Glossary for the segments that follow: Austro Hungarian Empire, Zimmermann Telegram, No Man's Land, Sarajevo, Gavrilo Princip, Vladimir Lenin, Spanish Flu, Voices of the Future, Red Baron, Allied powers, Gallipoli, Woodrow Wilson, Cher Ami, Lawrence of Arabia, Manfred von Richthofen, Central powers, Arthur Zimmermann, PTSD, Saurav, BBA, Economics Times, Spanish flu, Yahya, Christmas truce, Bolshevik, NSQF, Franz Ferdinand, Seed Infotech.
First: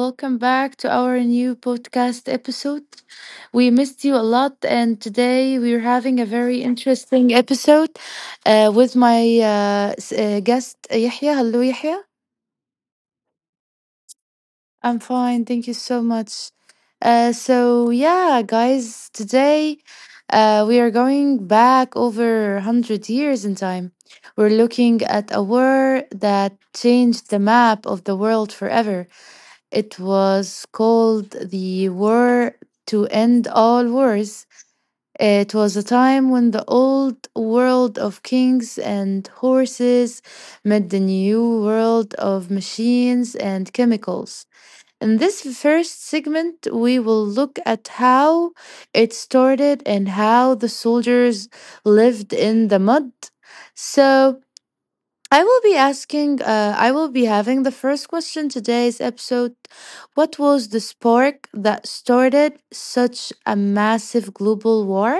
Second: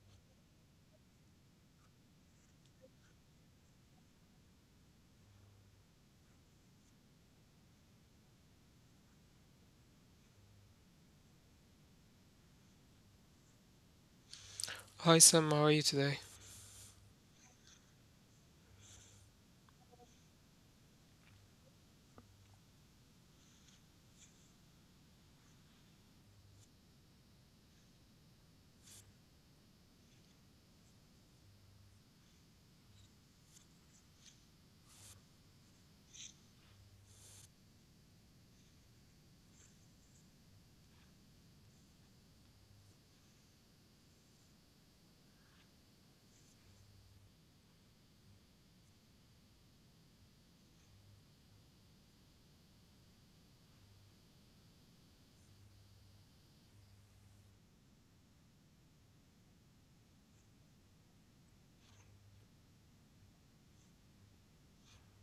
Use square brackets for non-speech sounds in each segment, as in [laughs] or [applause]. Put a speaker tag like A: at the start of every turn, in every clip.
A: Welcome back to our new podcast episode. We missed you a lot, and today we're having a very interesting episode with my guest, Yahya. Hello, Yahya. I'm
B: Hi
A: fine.
B: Sam, how
A: Thank
B: are
A: you
B: you
A: so
B: today?
A: much. Yeah, guys, today we are going back over 100 years in time. We're looking at a war that changed the map of the world forever. It was called the War to End All Wars. It was a time when the old world of kings and horses met the new world of machines and chemicals. In this first segment, we will look at how it started and how the soldiers lived in the mud. So, I will be asking, I will be having the first question today's episode. What was the spark that started such a massive global war?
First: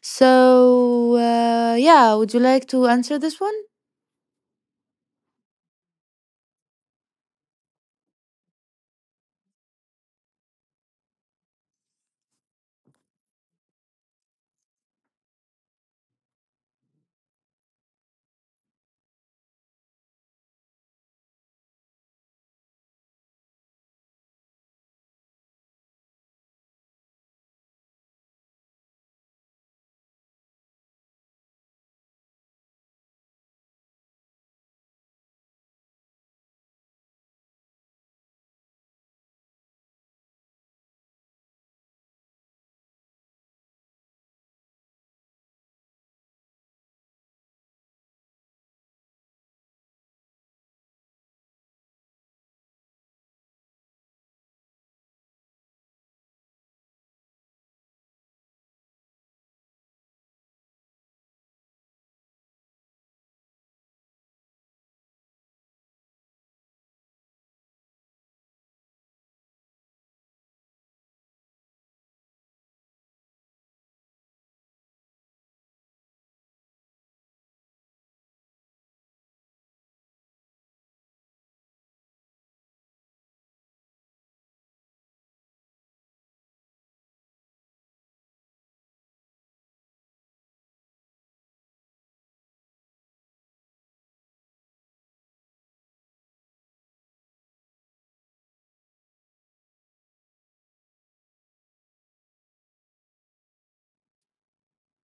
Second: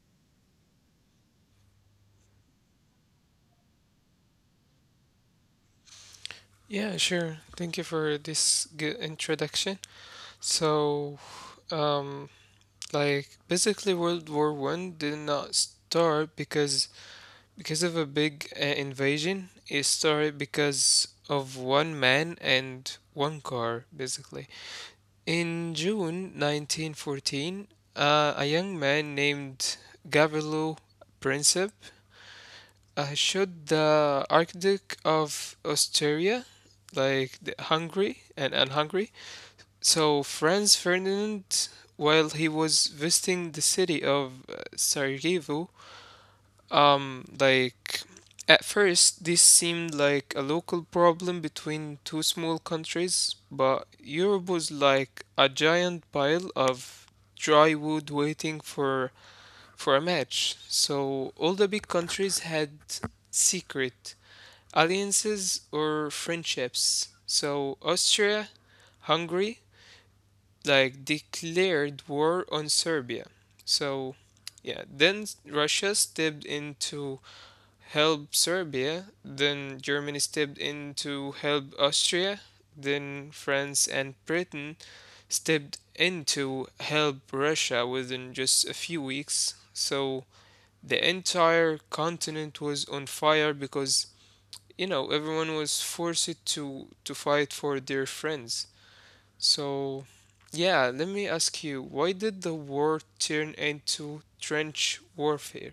A: So, yeah, would you like to answer this one?
B: Yeah, sure. Thank you for this good introduction. So, um, like basically, World War One did not start because of a big invasion. It started because of one man and one car, basically. In June 1914, a young man named Gavrilo Princip should the Archduke of Austria, like the Hungary and Hungary, so Franz Ferdinand, while he was visiting the city of Sarajevo, like at first this seemed like a local problem between two small countries, but Europe was like a giant pile of dry wood waiting for a match. So all the big countries had secret alliances or friendships. So Austria, Hungary, like declared war on Serbia. So yeah, then Russia stepped in to help Serbia, then Germany stepped in to help Austria, then France and Britain stepped in to help Russia within just a few weeks. So the entire continent was on fire because you know everyone was forced to fight for their friends. So yeah, let me ask you, why did the war turn into trench warfare?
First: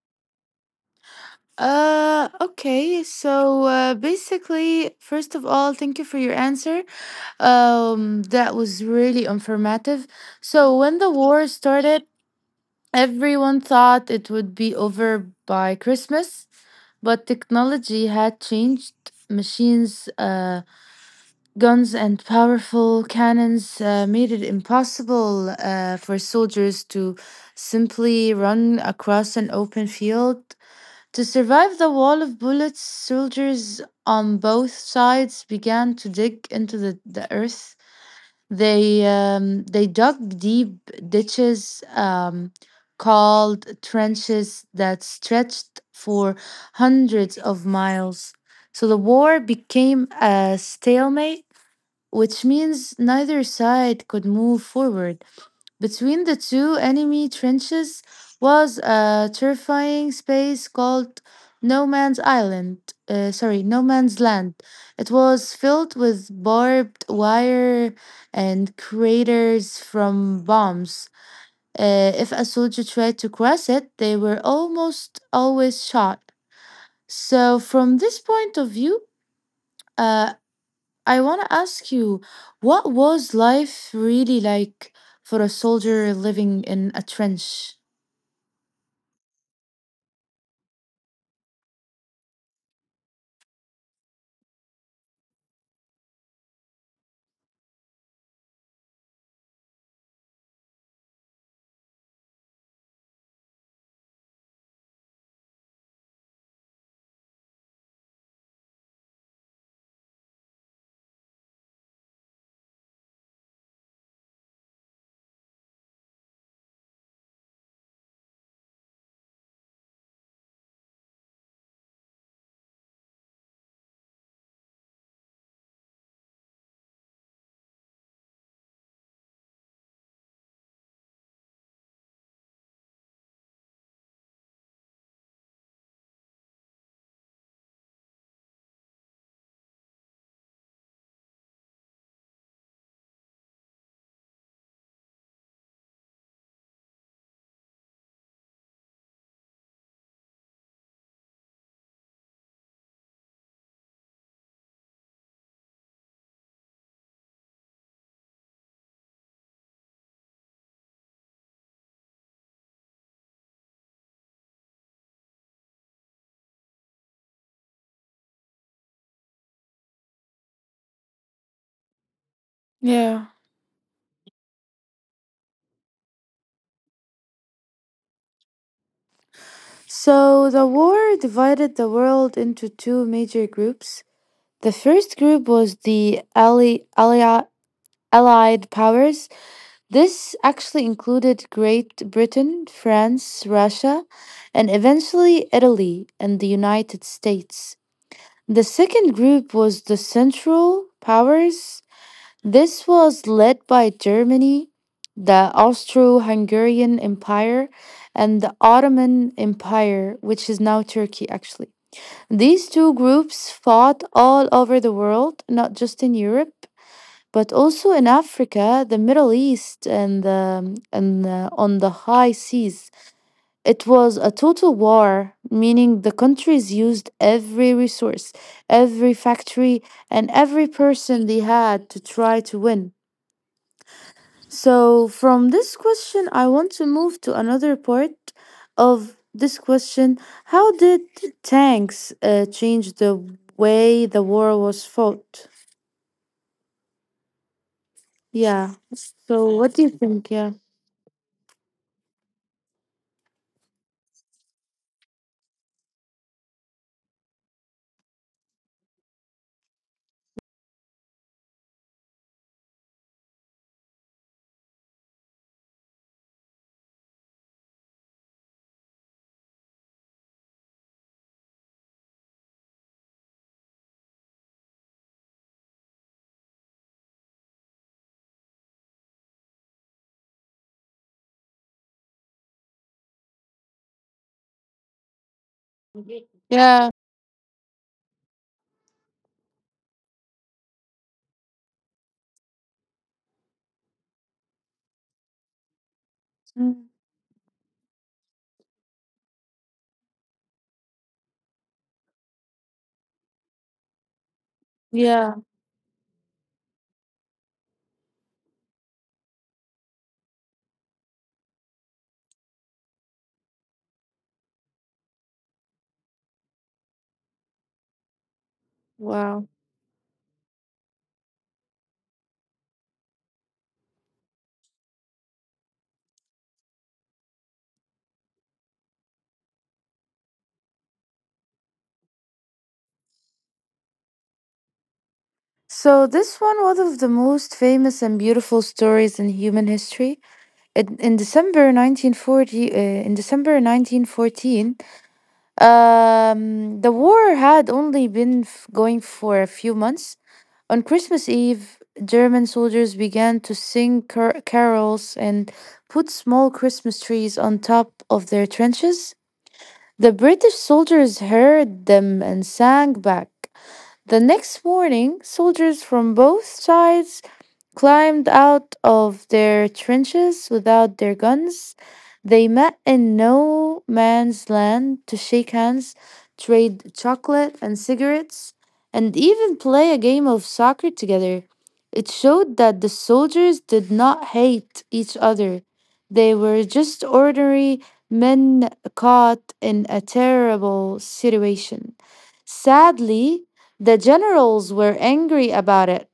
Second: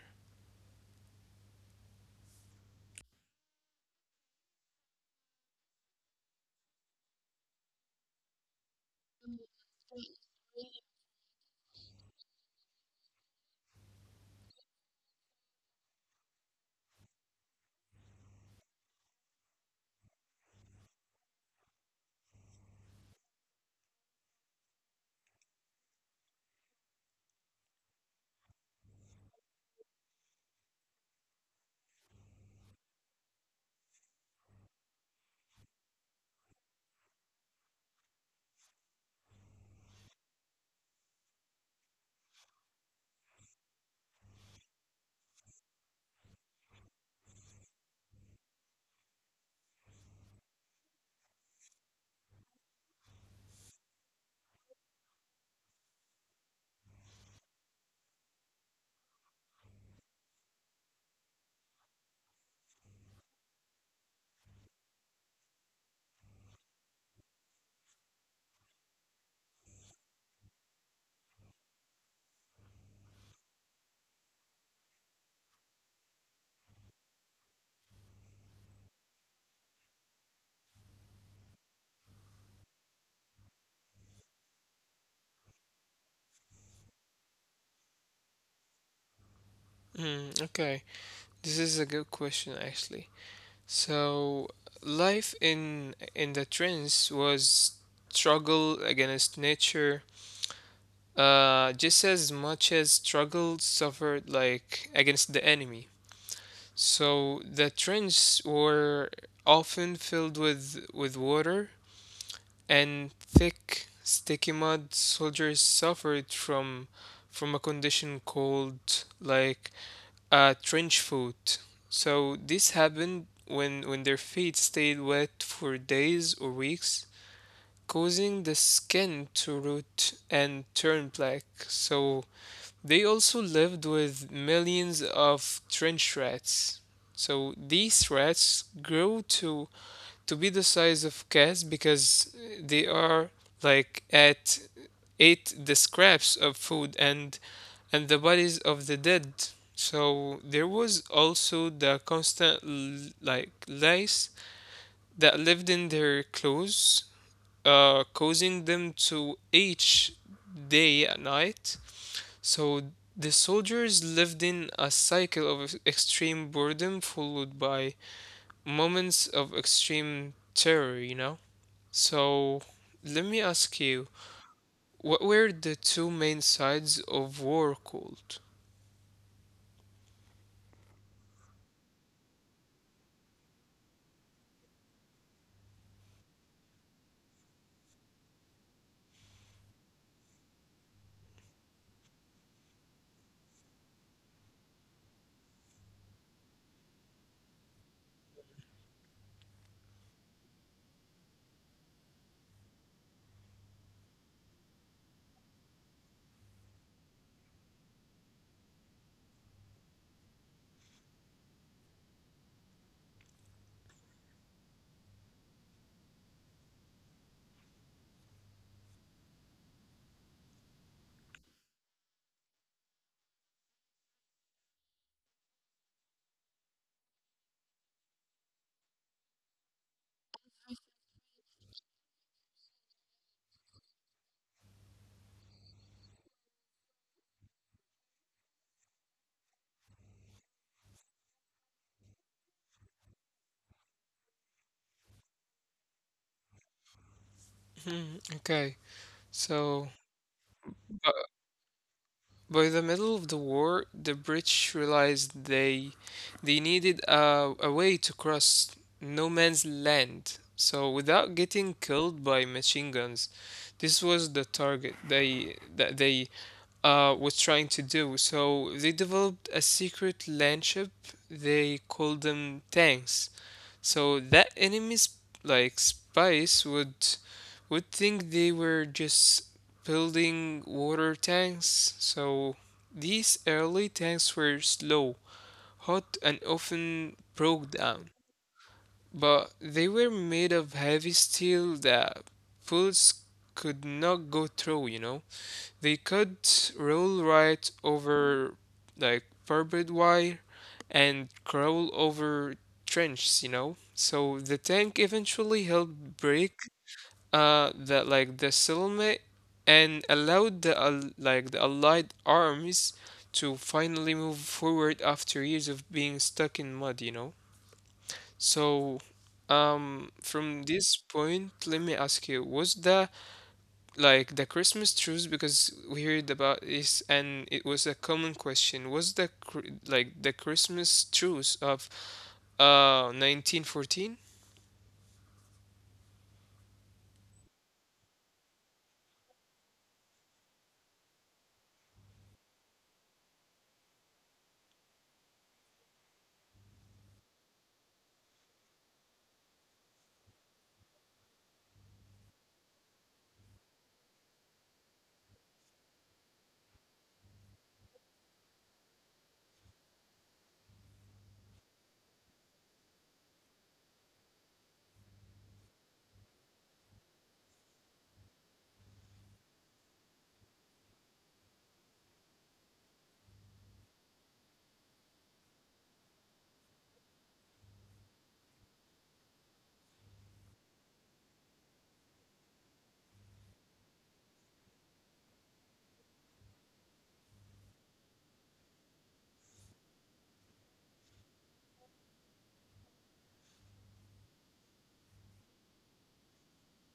A: Okay, so basically, first of all, thank you for your answer. That was really informative. So, when the war started, everyone thought it would be over by Christmas. But technology had changed. Machines, guns, and powerful cannons made it impossible for soldiers to simply run across an open field. To survive the wall of bullets, soldiers on both sides began to dig into the earth. They dug deep ditches called trenches that stretched for hundreds of miles. So the war became a stalemate, which means neither side could move forward. Between the two enemy trenches was a terrifying space called No Man's Island. Sorry, No Man's Land. It was filled with barbed wire and craters from bombs. If a soldier tried to cross it, they were almost always shot. So, from this point of view, uh, I want to ask you, what was life really like for a soldier living in a trench?
B: Hmm, okay, this is a good question actually. So life in the trenches was struggle against nature, just as much as struggle suffered like against the enemy. So the trenches were often filled with water and thick, sticky mud. Soldiers suffered from a condition called like a trench foot. So this happened when their feet stayed wet for days or weeks, causing the skin to rot and turn black. So they also lived with millions of trench rats. So these rats grow to be the size of cats because they are like at ate the scraps of food and the bodies of the dead. So there was also the constant lice that lived in their clothes, causing them to itch day and night. So the soldiers lived in a cycle of extreme boredom followed by moments of extreme terror, you know? So let me ask
A: Yeah.
B: you, what were the two main sides of war called?
A: So, the war divided the world into two major groups. The first group was the Allied powers. This actually included Great Britain, France, Russia, and eventually Italy and the United States. The second group was the Central powers. This was led by Germany, the Austro Hungarian Empire, and the Ottoman Empire, which is now Turkey, actually. These two groups fought all over the world, not just in Europe, but also in Africa, the Middle East, and on the high seas. It was a total war, meaning the countries used every resource, every factory, and every person they had to try to win. So, from this question, I want to move to another part of this question. How did tanks change the way the war was fought?
B: Hmm, okay,
A: Yeah.
B: so
A: So, what do you think?
B: uh,
A: Yeah.
B: By the middle of the war, the British realized they needed a way to cross no man's land, so without getting killed by machine guns. This was the target they was trying to do. So they developed a secret landship. They called them tanks, so that enemies like spies would think they were just building water tanks. So these early tanks were slow, hot, and often
A: Yeah.
B: broke down. But they were made of heavy steel that bullets could not go through, you know? They could roll
A: Mm.
B: right over like barbed wire and crawl over trenches, you know? So the tank eventually
A: Yeah.
B: helped break the settlement and allowed the the allied armies to finally move forward after years of being stuck in mud, you know. So,
A: Wow.
B: from this point, let me ask you, was the like the Christmas truce, because we heard about this and it was a common question, was the the christmas truce of 1914?
A: So, this one, one of the most famous and beautiful stories in human history. In December 1914, the war had only been going for a few months. On Christmas Eve, German soldiers began to sing carols and put small Christmas trees on top of their trenches. The British soldiers heard them and sang back. The next morning, soldiers from both sides climbed out of their trenches without their guns. They met in no man's land to shake hands, trade chocolate and cigarettes, and even play a game of soccer together. It showed that the soldiers did not hate each other. They were just ordinary men caught in a terrible situation. Sadly, the generals were angry about it,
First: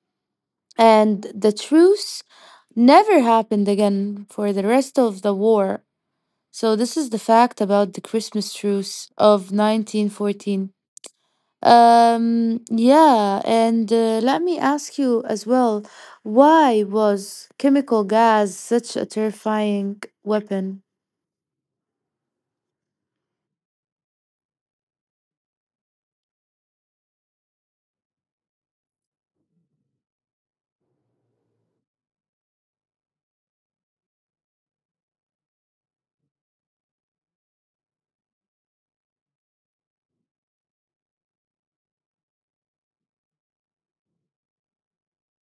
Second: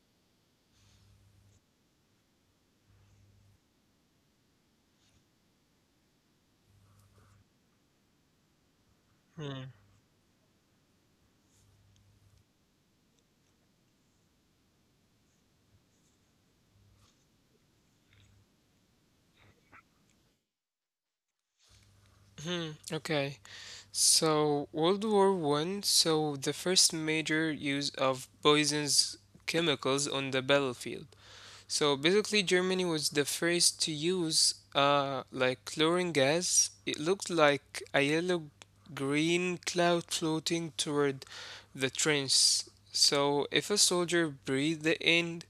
A: and the truce never happened again for the rest of the war. So this is the fact about the Christmas truce of
B: hmm
A: 1914. Yeah, and let me ask you as well, why was chemical gas such a terrifying weapon?
B: Hmm, okay. So, World War One saw the first major use of poisons chemicals on the battlefield. So basically, Germany was the first to use like chlorine gas. It looked like a yellow green cloud floating toward the trench. So if a soldier breathed the in,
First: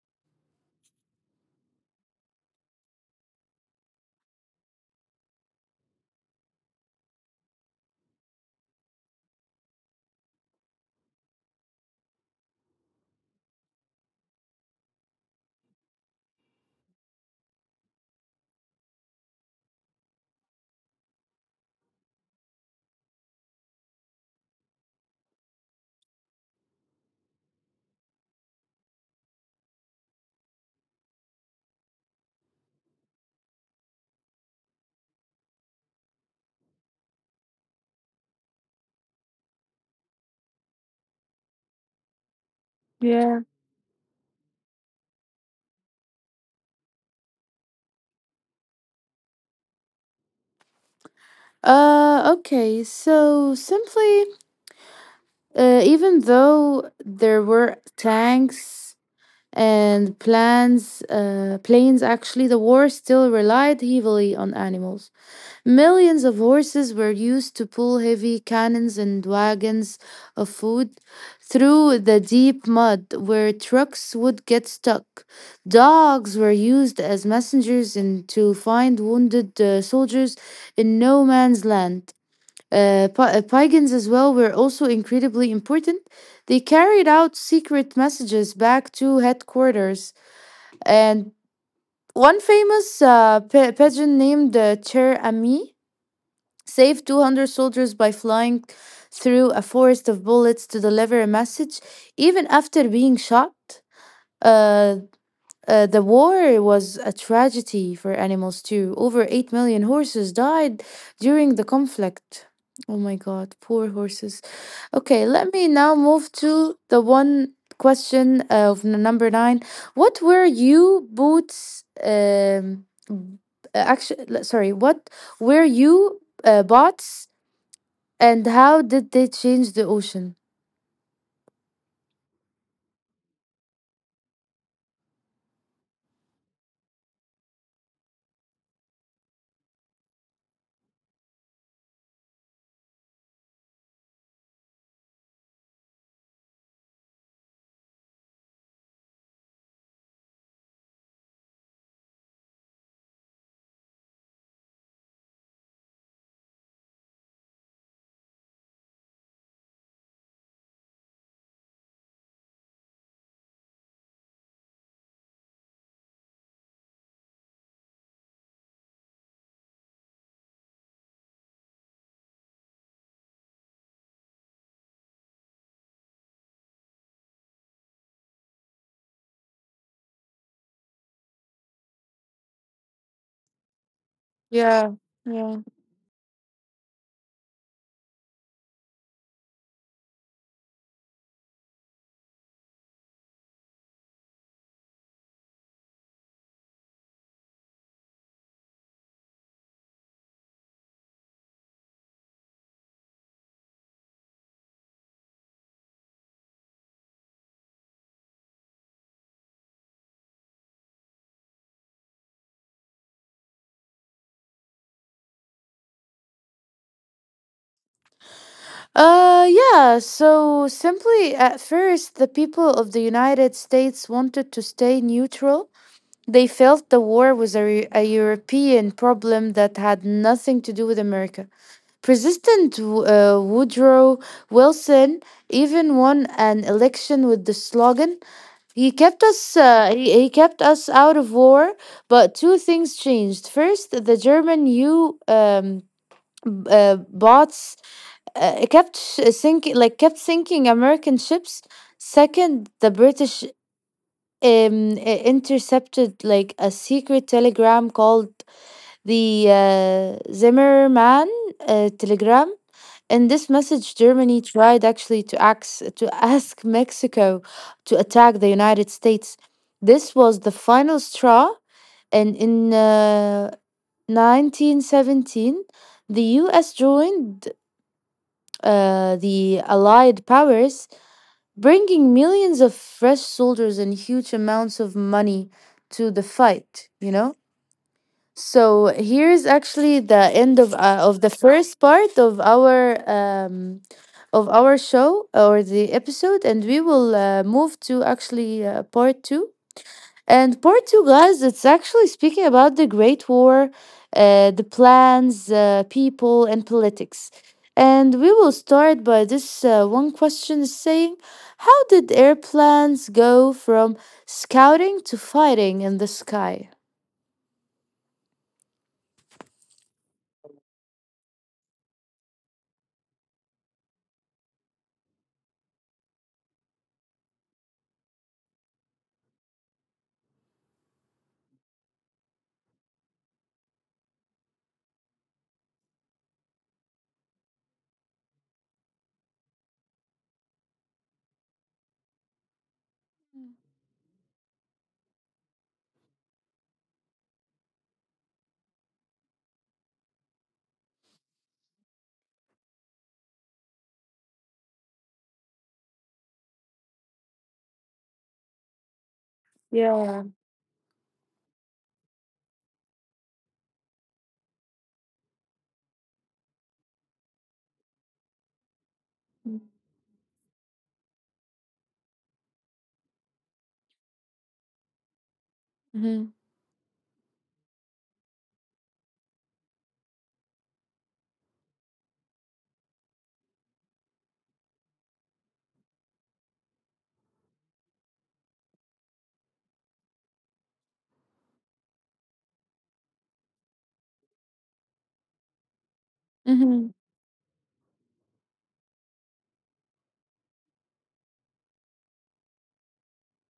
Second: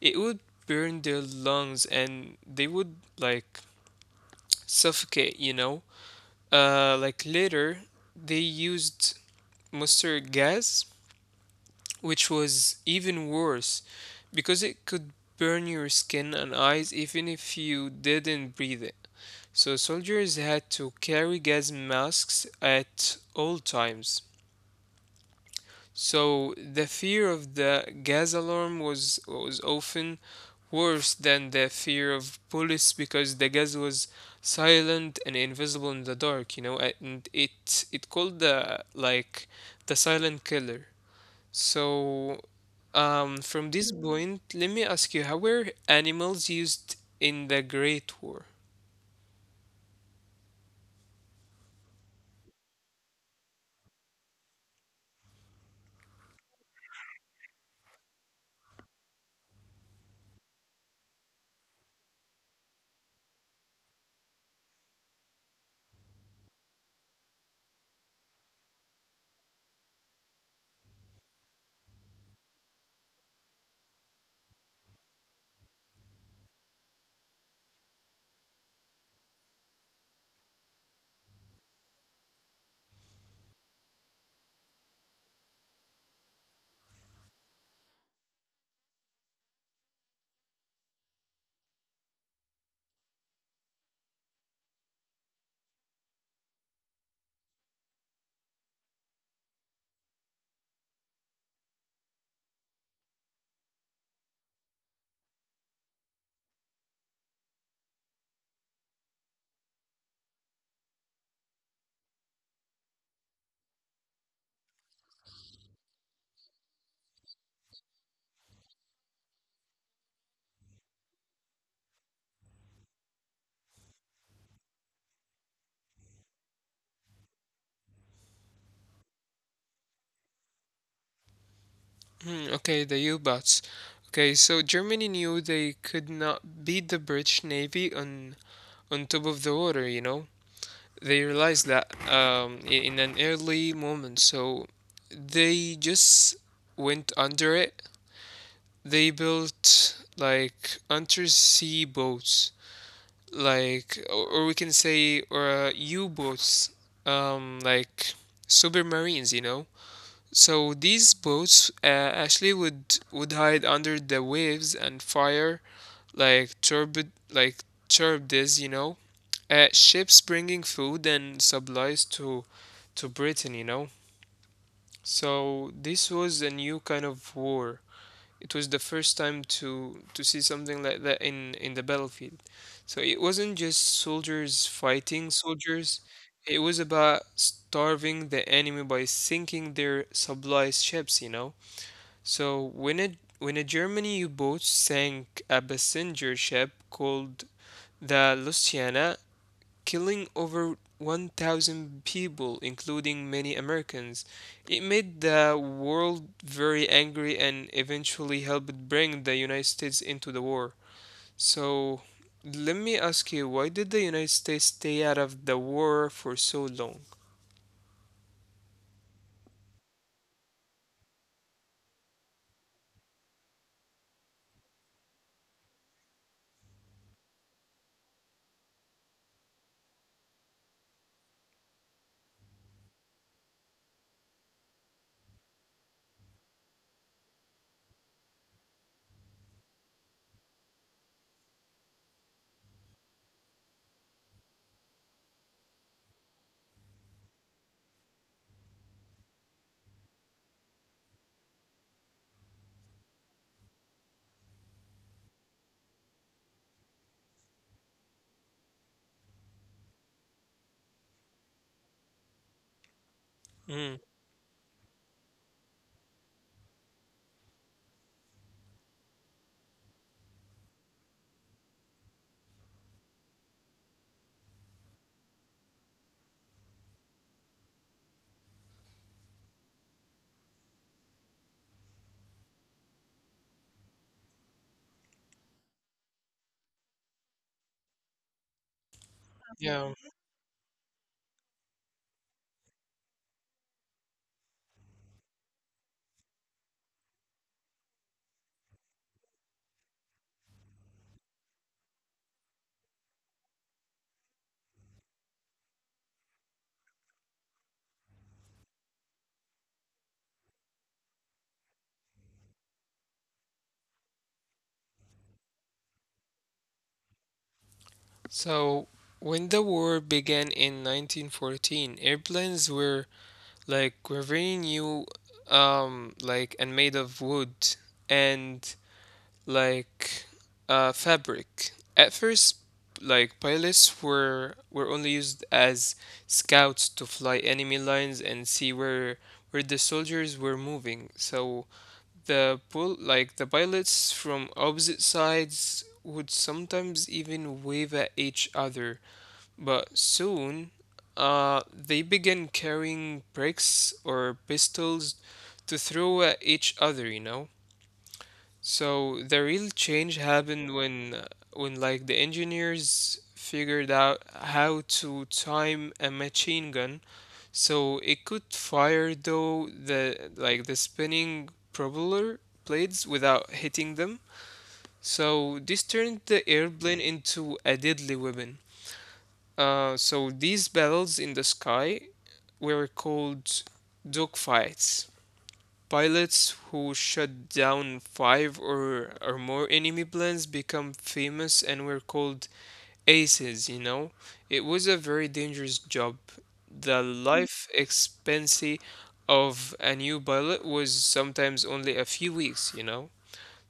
B: it would burn their lungs and they would like suffocate, you know. Like later, they used mustard gas, which was even worse because it could burn your skin and eyes even if you didn't breathe it. So soldiers had to carry gas masks at all times. So the fear of the gas alarm was often worse than the fear of bullets because the gas was silent and invisible in the dark, you know, and it called the like the silent killer. So,
A: Yeah.
B: from this point, let me ask you, how were animals used in the Great War?
A: Okay, so simply, even though there were tanks and planes actually, the war still relied heavily on animals. Millions of horses were used to pull heavy cannons and wagons of food through the deep mud where trucks would get stuck. Dogs were used as messengers and to find wounded soldiers in no man's land. Pagans as well were also incredibly important. They carried out secret messages back to headquarters. And one famous pagan named Cher Ami saved 200 soldiers by flying through a forest of bullets to deliver a message, even after being shot. Uh, the war was a tragedy for animals too. Over 8 million horses died during the conflict. Oh my god, poor horses. Okay, let me now move to the one question of number nine. What were you boots actually, sorry, what were you bots and how did they change the ocean?
B: Hmm, okay, the U-boats. Okay, so Germany knew they could not beat the British Navy on top of the water, you know? They realized that in an early moment, so they just went under it. They built like undersea boats like or we can say or U-boats, like submarines, you know. So these boats actually would hide under the waves and fire like turbid like turbines, you know, ships bringing food and supplies to Britain, you know. So this was a new kind of war. It was the first time to see something like that in the battlefield. So it wasn't just soldiers
A: Yeah.
B: fighting
A: Yeah.
B: soldiers. It was about starving the enemy by sinking their supply ships, you know. So when a German U-boat sank a passenger ship called the Luciana, killing over 1,000 people, including many Americans. It made the world very angry and eventually helped bring the United States into the war. So, let me ask you, why did the United States stay out of the war for so long?
A: Yeah. So simply, at first, the people of the United States wanted to stay neutral. They felt the war was a European problem that had nothing to do with America. President Woodrow Wilson even won an election with the slogan. He kept us out of war, but two things changed. First, the German bots kept sinking American ships. Second, the British intercepted like a secret telegram called the Zimmermann telegram. In this
B: Mm,
A: message, Germany tried actually to ask, to [laughs] ask Mexico to attack the United States. This was the final straw, and in 1917, the U.S. joined the Allied powers, bringing millions of fresh soldiers and huge amounts of money to the fight. You know. So here's
B: yeah.
A: actually the end of the first part of our show or the episode, and we will move to actually part two. And part two, guys, it's actually speaking about the Great War, the plans, people, and politics. And we will start by this one question saying, how did airplanes go from scouting to fighting in the sky?
B: So when the war began in 1914, airplanes were like were very new, like and made of wood, and like fabric. At first, like pilots were only used as scouts to fly enemy lines and see where the soldiers were moving. So the pol like the pilots from opposite sides would sometimes even wave at each other. But soon, they began carrying bricks or pistols to throw at each other, you know. So the real change happened when the engineers figured out how to time a machine gun so it could fire though the the spinning propeller blades without hitting them. So this turned
A: Yeah.
B: the airplane into a deadly weapon. So these battles in the sky were called dogfights. Pilots who shut down five or more enemy planes become famous and were called aces, you know? It was a very dangerous job. The
A: Hmm.
B: life expectancy of a new pilot was sometimes only a few weeks, you know?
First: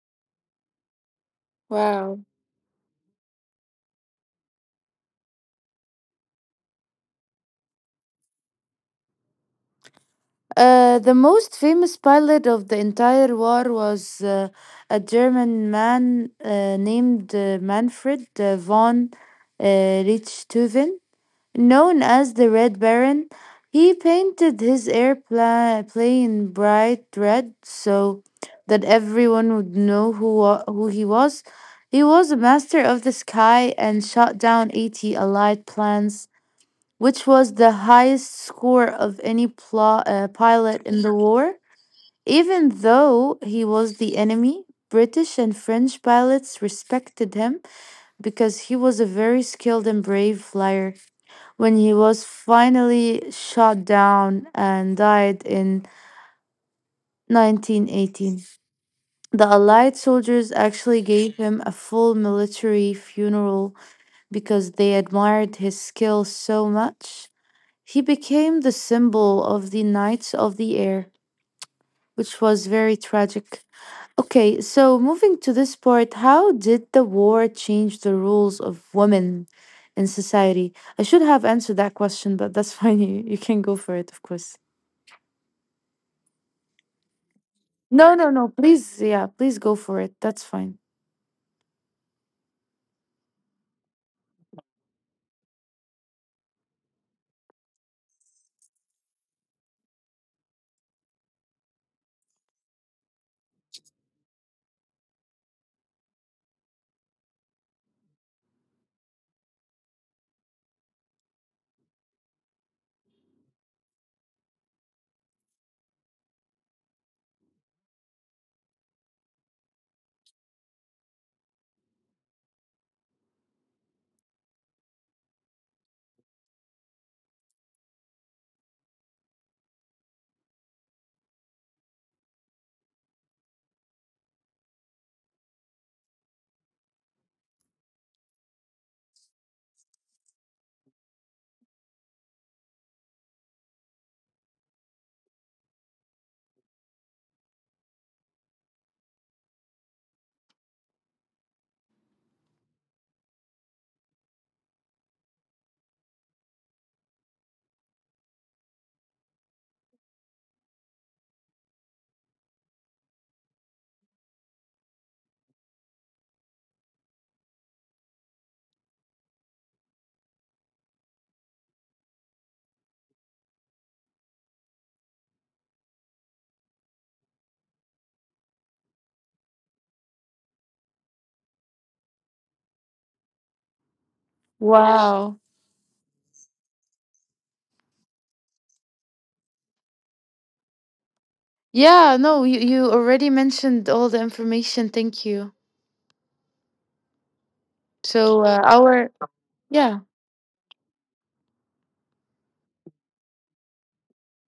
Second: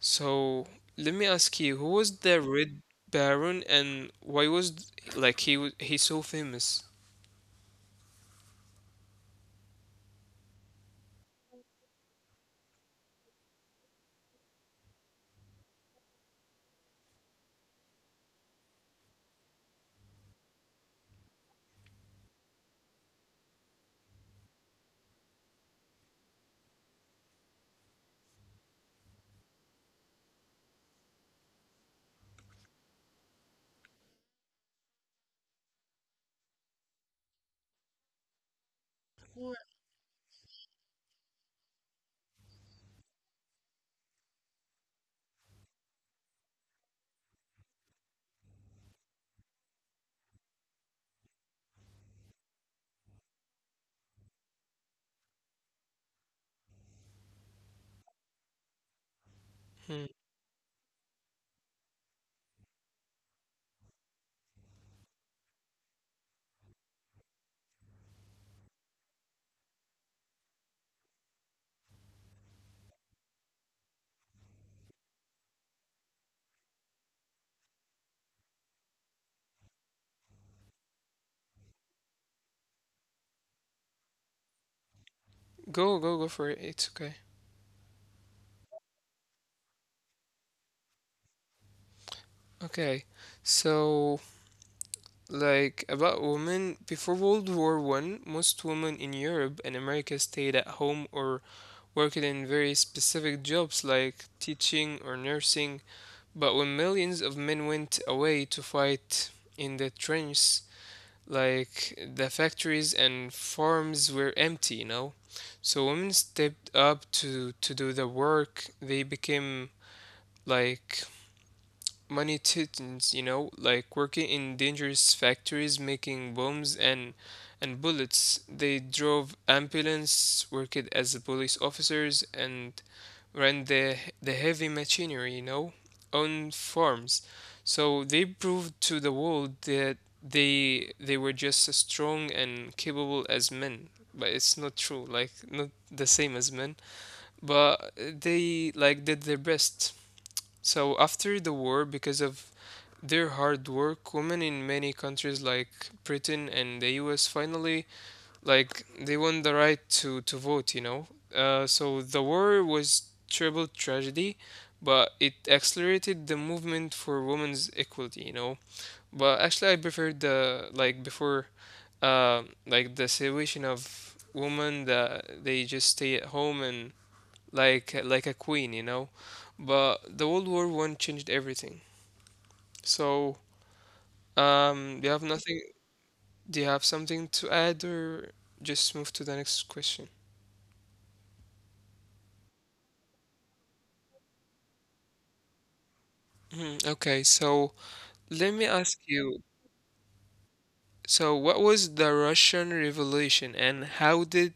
B: So let me ask you, who was
A: Wow.
B: the Red Baron and why was he's so famous?
A: The most famous pilot of the entire war was a German man named Manfred von uh, Richthofen, known as the Red Baron. He painted his airplane bright red so that everyone would know who he was. He was a master of the sky and shot down 80 Allied planes, which was the highest score of any pilot in the war. Even though he was the enemy, British and French pilots respected him because he was a very skilled and brave flyer. When he was finally shot down and died in 1918, the Allied
B: Hmm.
A: soldiers actually gave him a full military funeral because they admired his skill so much. He became the symbol of the Knights of the Air, which was very tragic. Okay, so moving to this part, how did the war change the rules of women in society? I should have answered that question, but that's [laughs] fine. You can go for it, of course.
B: Go, go, go for it. It's okay.
A: No, no, no. Please, yeah, please go for it. That's fine.
B: Okay. So like about women, before World War One, most women in Europe and America stayed at home or worked in very specific jobs like teaching or nursing. But when millions of men went away to fight in the trenches, like the factories and farms were empty, you know? So women stepped up to do the work. They became like money titans, you know, like working in dangerous factories making bombs and bullets. They drove ambulance, worked as police officers, and ran the heavy machinery, you know, on farms. So they proved to the world that they were just as strong and capable as men. But it's not true, like not the same as men. But they like did their best. So after the war, because of their hard work, women in many countries like Britain and the US finally like they won the right to vote, you know. So the war was terrible tragedy, but it accelerated the movement for women's equality, you know. But actually, I prefer the like before like the situation of women that they just stay at home and like a queen, you know. But the World War One changed everything. So do you have
A: Wow.
B: nothing? Do you have something to add, or just move to the next question?
A: Yeah, no, you already mentioned all the information. Thank you.
B: Hmm, okay, so
A: So,
B: let me
A: uh,
B: ask
A: our,
B: you.
A: yeah.
B: So, what was the Russian Revolution, and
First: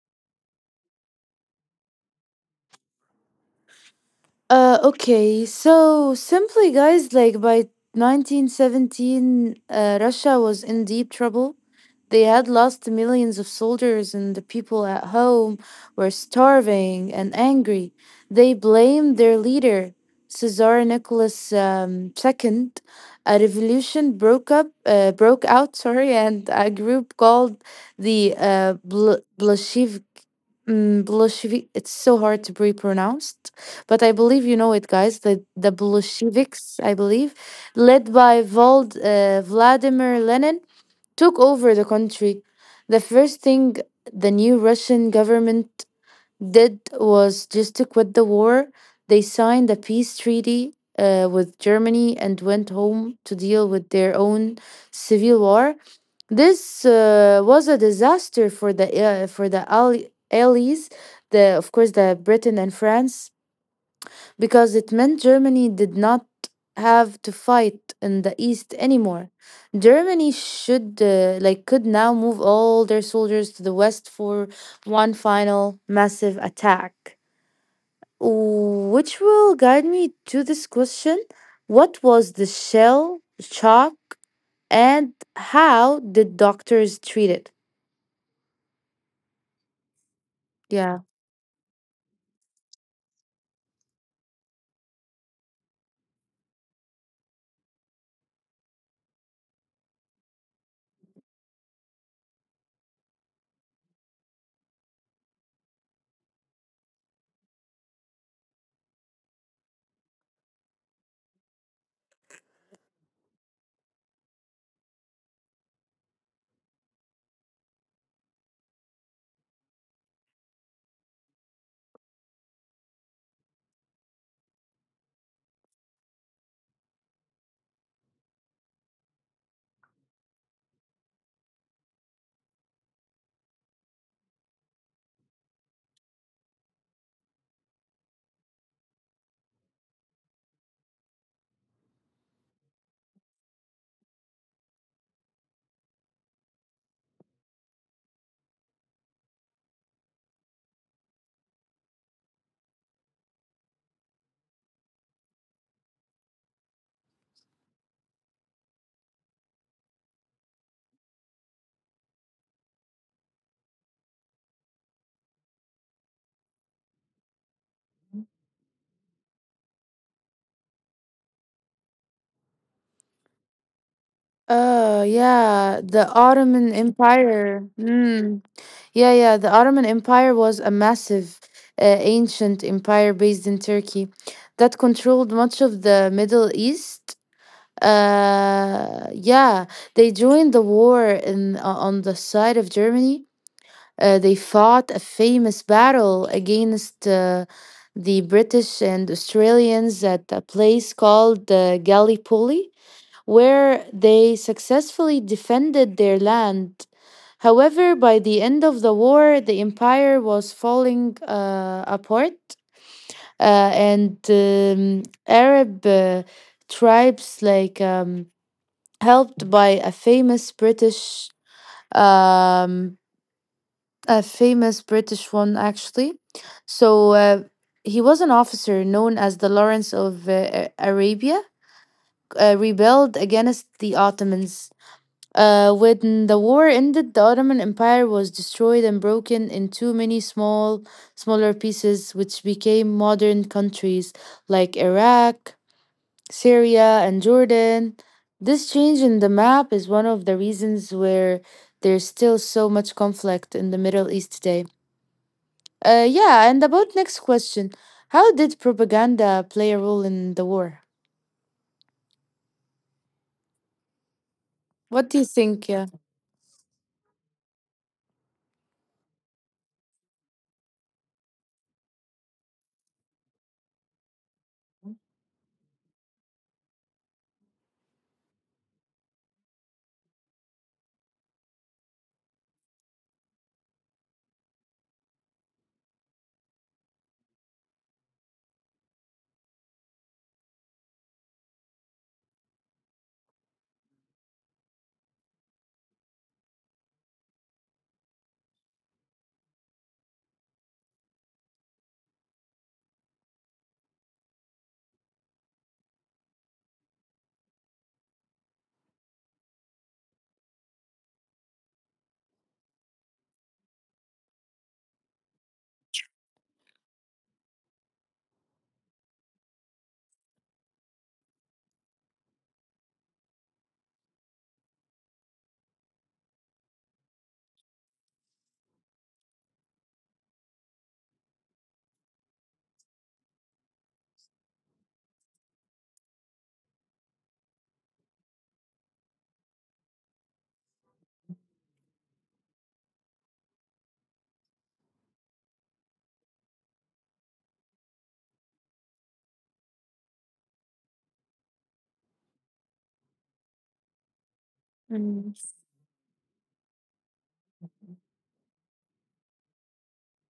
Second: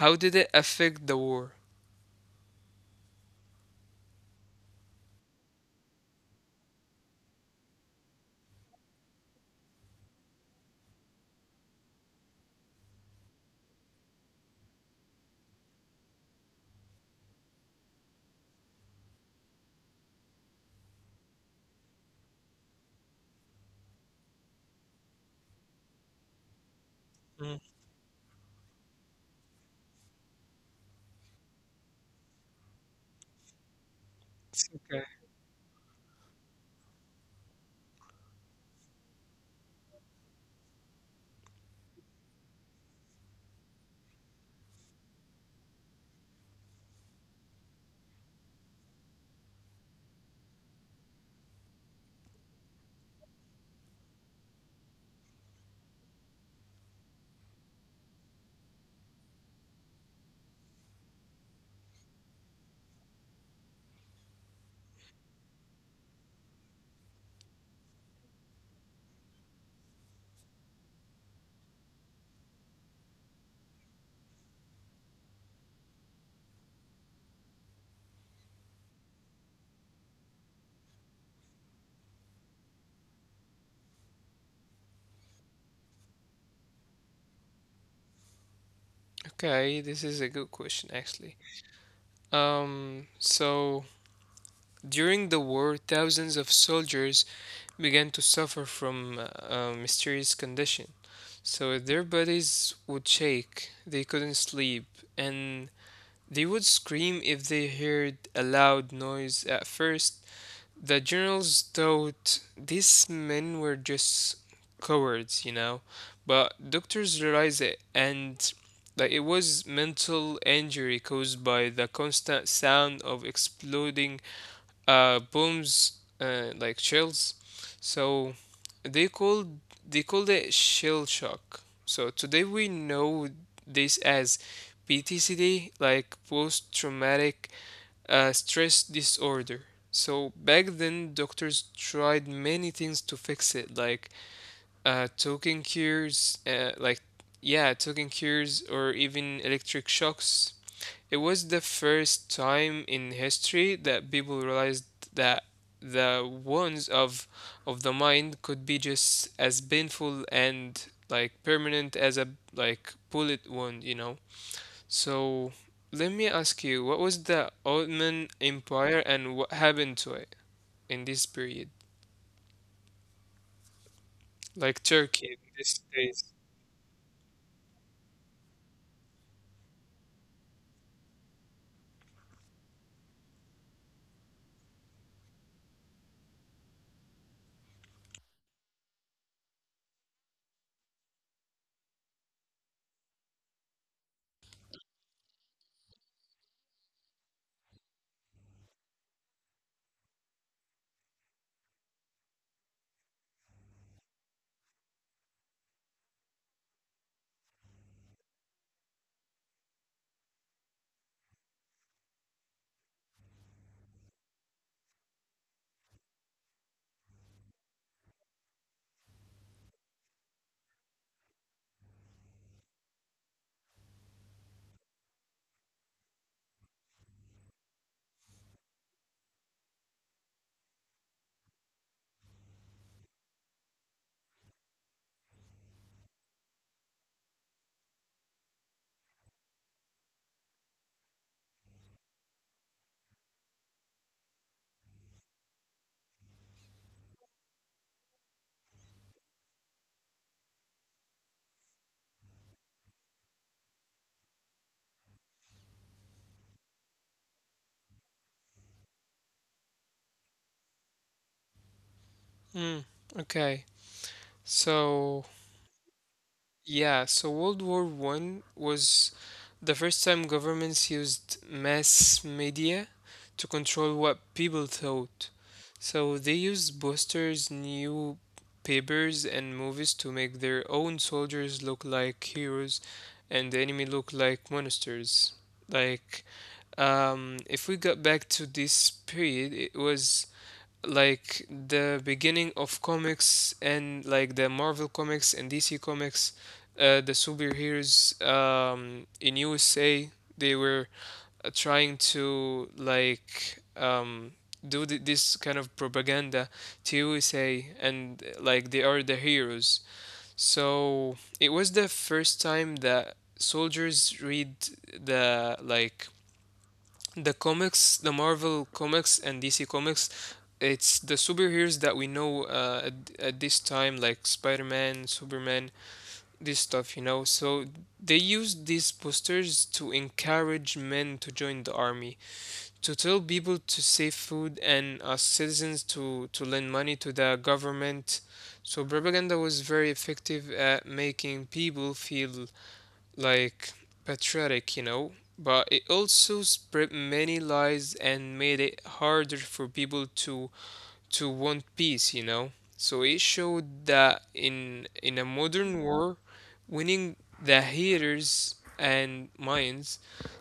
B: how did it affect the war?
A: Okay, so simply, guys, like by 1917, Russia was in deep trouble. They had lost millions of soldiers, and the people at home were starving and angry. They blamed their leader, Caesar Nicholas II. A revolution broke out, sorry, and a group
B: Mm,
A: called the Bolshevik. Bolshevik. It's so hard to be pronounced, but I believe you
B: it's
A: know it,
B: okay.
A: guys. The Bolsheviks, I believe, led by Vladimir Lenin, took over the country. The first thing the new Russian government did was just to quit the war. They signed a peace treaty with Germany and went home to deal with their own civil war. This was a disaster for the allies, the of course the Britain and France, because it meant Germany did not have to fight in the east anymore. Germany should like could now move all their soldiers to the west for one final massive attack. Which will guide me to this question. What was the shell shock and how did doctors treat it?
B: Okay, this is a good question
A: Yeah.
B: actually. So during the war, thousands of soldiers began to suffer from a mysterious condition. So their bodies would shake, they couldn't sleep, and they would scream if they heard a loud noise at first. The generals thought these men were just cowards, you know, but doctors realized it and like it was mental injury caused by the constant sound of exploding booms, like shells. So they called they called it shell shock. So today we know this as PTSD, like post traumatic stress disorder. So back then, doctors tried many things to fix it, like talking cures, yeah, talking cures, or even electric shocks. It was the first time in history that people realized that the wounds of the mind could be just as painful and like permanent as a like bullet wound, you know. So let me ask you, what was the Ottoman Empire and what happened to it in this period? Like Turkey in this
A: Yeah, the
B: case.
A: Ottoman Empire. Mm. Yeah, yeah. The Ottoman Empire was a massive, ancient empire based in Turkey that controlled much of the Middle East. Yeah, they joined the war on the side of Germany. They fought a famous battle against the British and Australians at a place called Gallipoli, where they successfully defended their land. However, by the end of the war, the empire was falling apart, and Arab tribes, helped by a famous um, a famous British one actually. So uh, he was an officer known as the Lawrence of Arabia, rebelled against the Ottomans. When the war ended, the Ottoman Empire was destroyed and broken into smaller pieces, which became modern countries like Iraq, Syria, and Jordan. This change in the map is one of the reasons where there's still so much conflict in the Middle East today. Yeah, and about next question, how did propaganda play a role in the war?
B: Hmm. Okay.
A: What
B: So
A: do you think? Yeah.
B: yeah, so World War One was the first time governments used mass media to control what people thought. So they used posters, new papers, and movies to make their own soldiers look like heroes and the enemy look like monsters. Like, if we got back to this period, it was like the beginning of comics and like the Marvel comics and DC comics, the superheroes in USA, they were trying to like this kind of propaganda to USA and like they are the heroes. So it was the first time that soldiers read the the comics, the Marvel comics and DC comics, it's the superheroes that we know at this time, like Spider-Man, Superman, this stuff, you know. So they used these posters to encourage men to join the army, to tell people to save food and us citizens to lend money to the government. So propaganda was very effective at making people feel like patriotic, you know, but it also spread many lies and made it harder for people to want peace, you know. So it showed that in a
A: Mm.
B: modern war, winning the haters and minds,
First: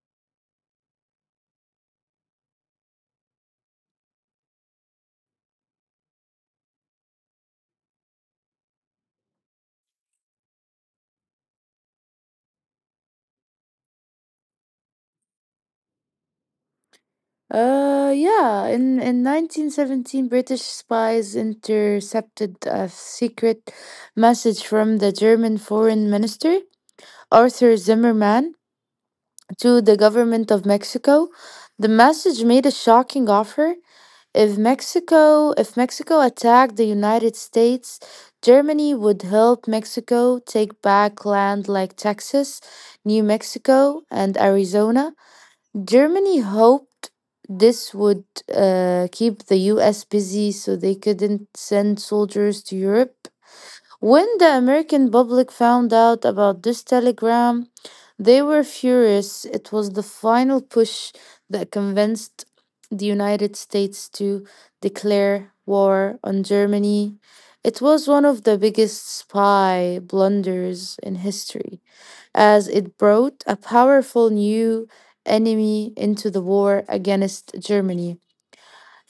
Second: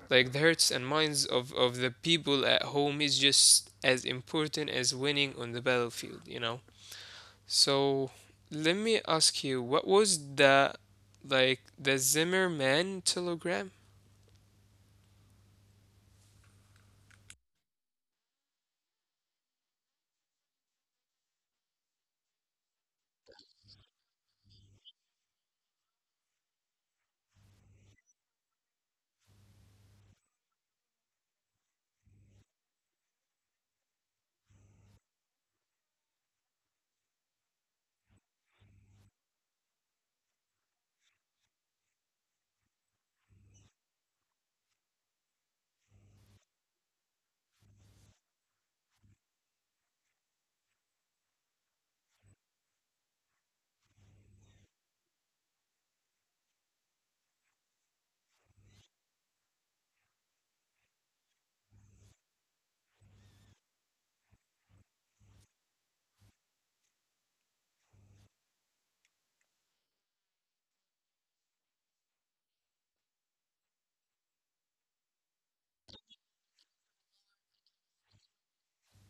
B: like the hearts and minds of the people at home is just as important as winning on the battlefield, you know. So let me ask you, what was the Zimmerman telegram?
A: Yeah, in 1917, British spies intercepted a secret message from the German Foreign Minister, Arthur Zimmermann, to the government of Mexico. The message made a shocking offer. If Mexico attacked the United States, Germany would help Mexico take back land like Texas, New Mexico, and Arizona. Germany hoped this would keep the US busy so they couldn't send soldiers to Europe. When the American public found out about this telegram, they were furious. It was the final push that convinced the United States to declare war on Germany. It was one of the biggest spy blunders in history as it brought a powerful new enemy into the war against Germany,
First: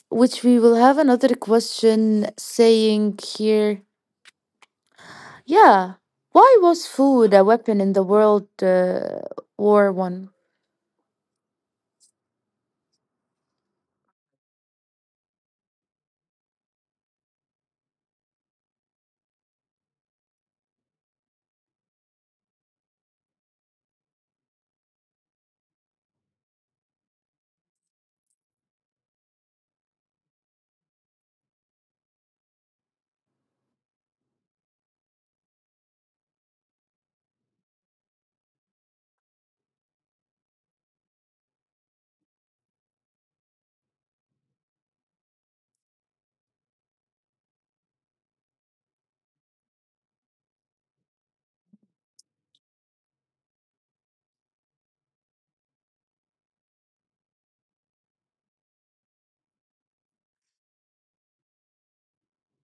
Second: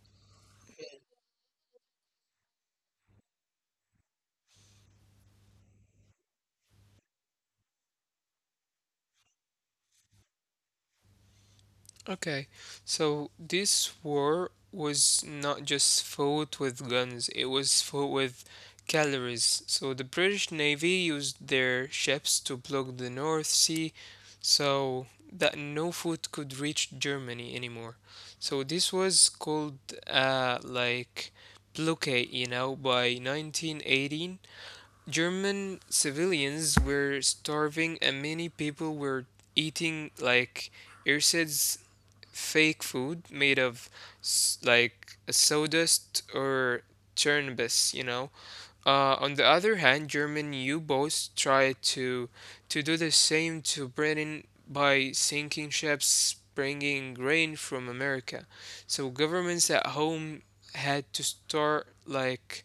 A: which we will have another question saying here. Yeah, why was food a weapon in the World War One?
B: Okay, so this war was not just fought with guns, it was fought with calories. So the British Navy used their ships to block the North Sea so that no food could reach Germany anymore. So this was called like blockade, you know, by 1918. German civilians were starving and many people were eating like Irsid's fake food made of like sawdust or chernbis, you know. On the other hand, German U-boats tried to do the same to Britain by sinking ships bringing grain from America. So governments at home had to start like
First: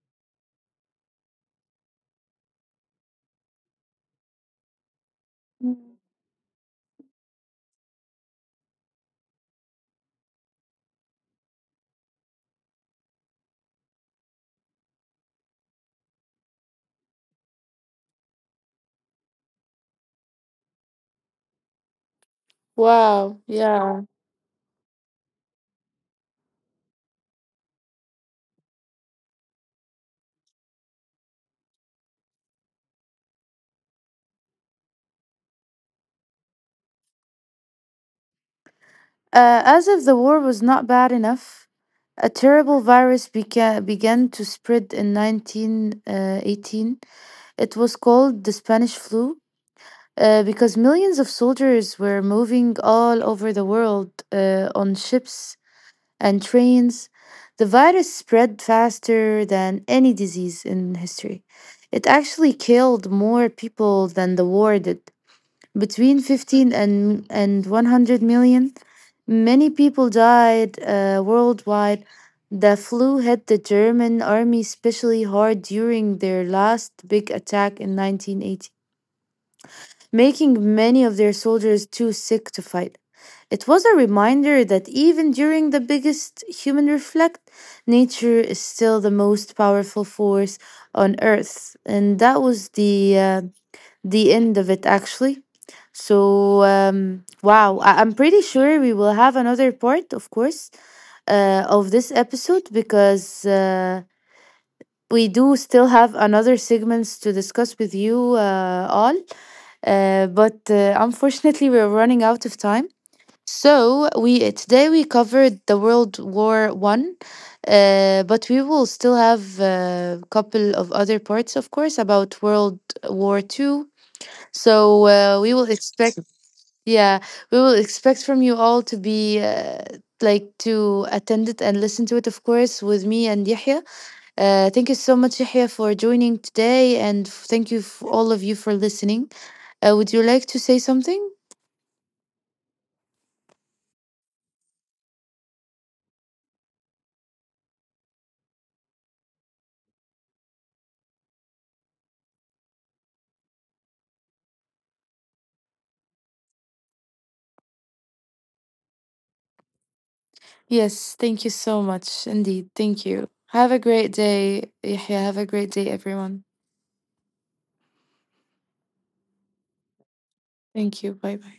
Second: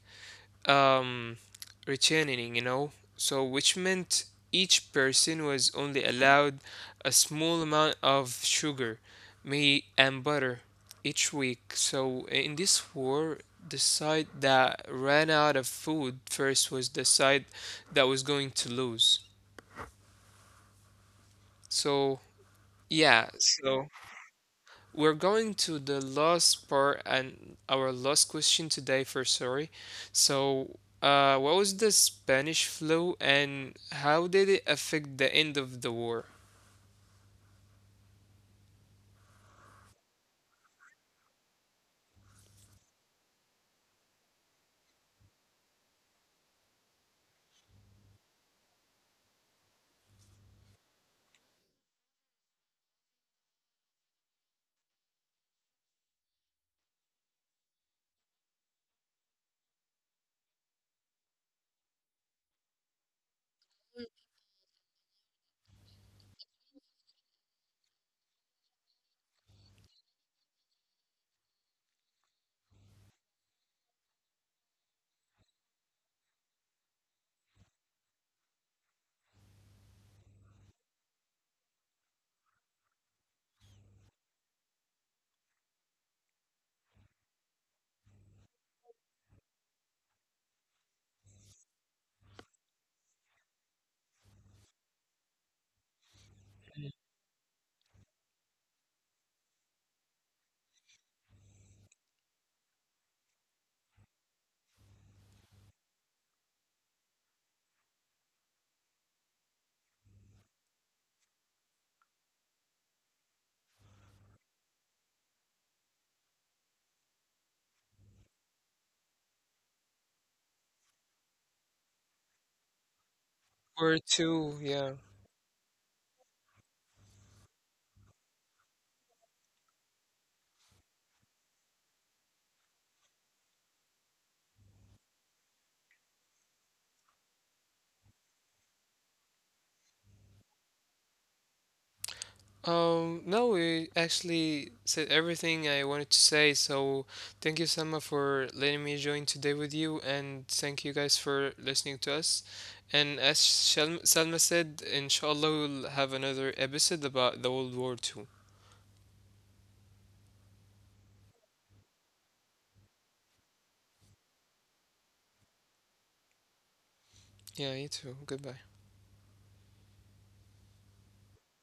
B: um, returning, you know, so which meant each person was only allowed a small amount of sugar, meat, and butter each week. So in this war, the side that ran out of food first was the side that was going to lose. So yeah,
A: Wow,
B: so
A: yeah.
B: we're going to the last part and our last question today for sorry. So, what was the Spanish flu and how did it affect the end of the war?
A: As if the war was not bad enough, a terrible virus began to spread in 1918. It was called the Spanish flu, because millions of soldiers were moving all over the world on ships and trains, the virus spread faster than any disease in history. It actually killed more people than the war did. Between 15 and 100 million, many people died worldwide. The flu hit the German army especially hard during their last big attack in 1918, making many of their soldiers too sick to fight. It was a reminder that even during the biggest human reflect, nature is still the most powerful force on earth. And that was the end of it actually. So wow, I'm pretty sure we will have another part, of course, of this episode because we do still have another segments to discuss with you all. But unfortunately, we're running out of time. So we today we covered the World War One, but we will still have a couple of other parts, of course, about World War Two.
B: Or two, yeah.
A: So we will expect, yeah, we will expect from you all to be. Like to attend it and listen to it, of course, with me and Yahya. Thank you so much, Yahya, for joining today, and thank you for all of you for listening. Would you like to say something?
B: No, we actually said everything I wanted to say. So thank you, Sama, for letting me join today with you, and thank you guys for listening to us. And as Salma said, inshallah, we'll have another episode about the World War Two.
A: Yes, thank you so much. Indeed. Thank you. Have a great day. Yahya. Have a great day, everyone.
B: Yeah, you too. Goodbye.
A: Thank you. Bye bye.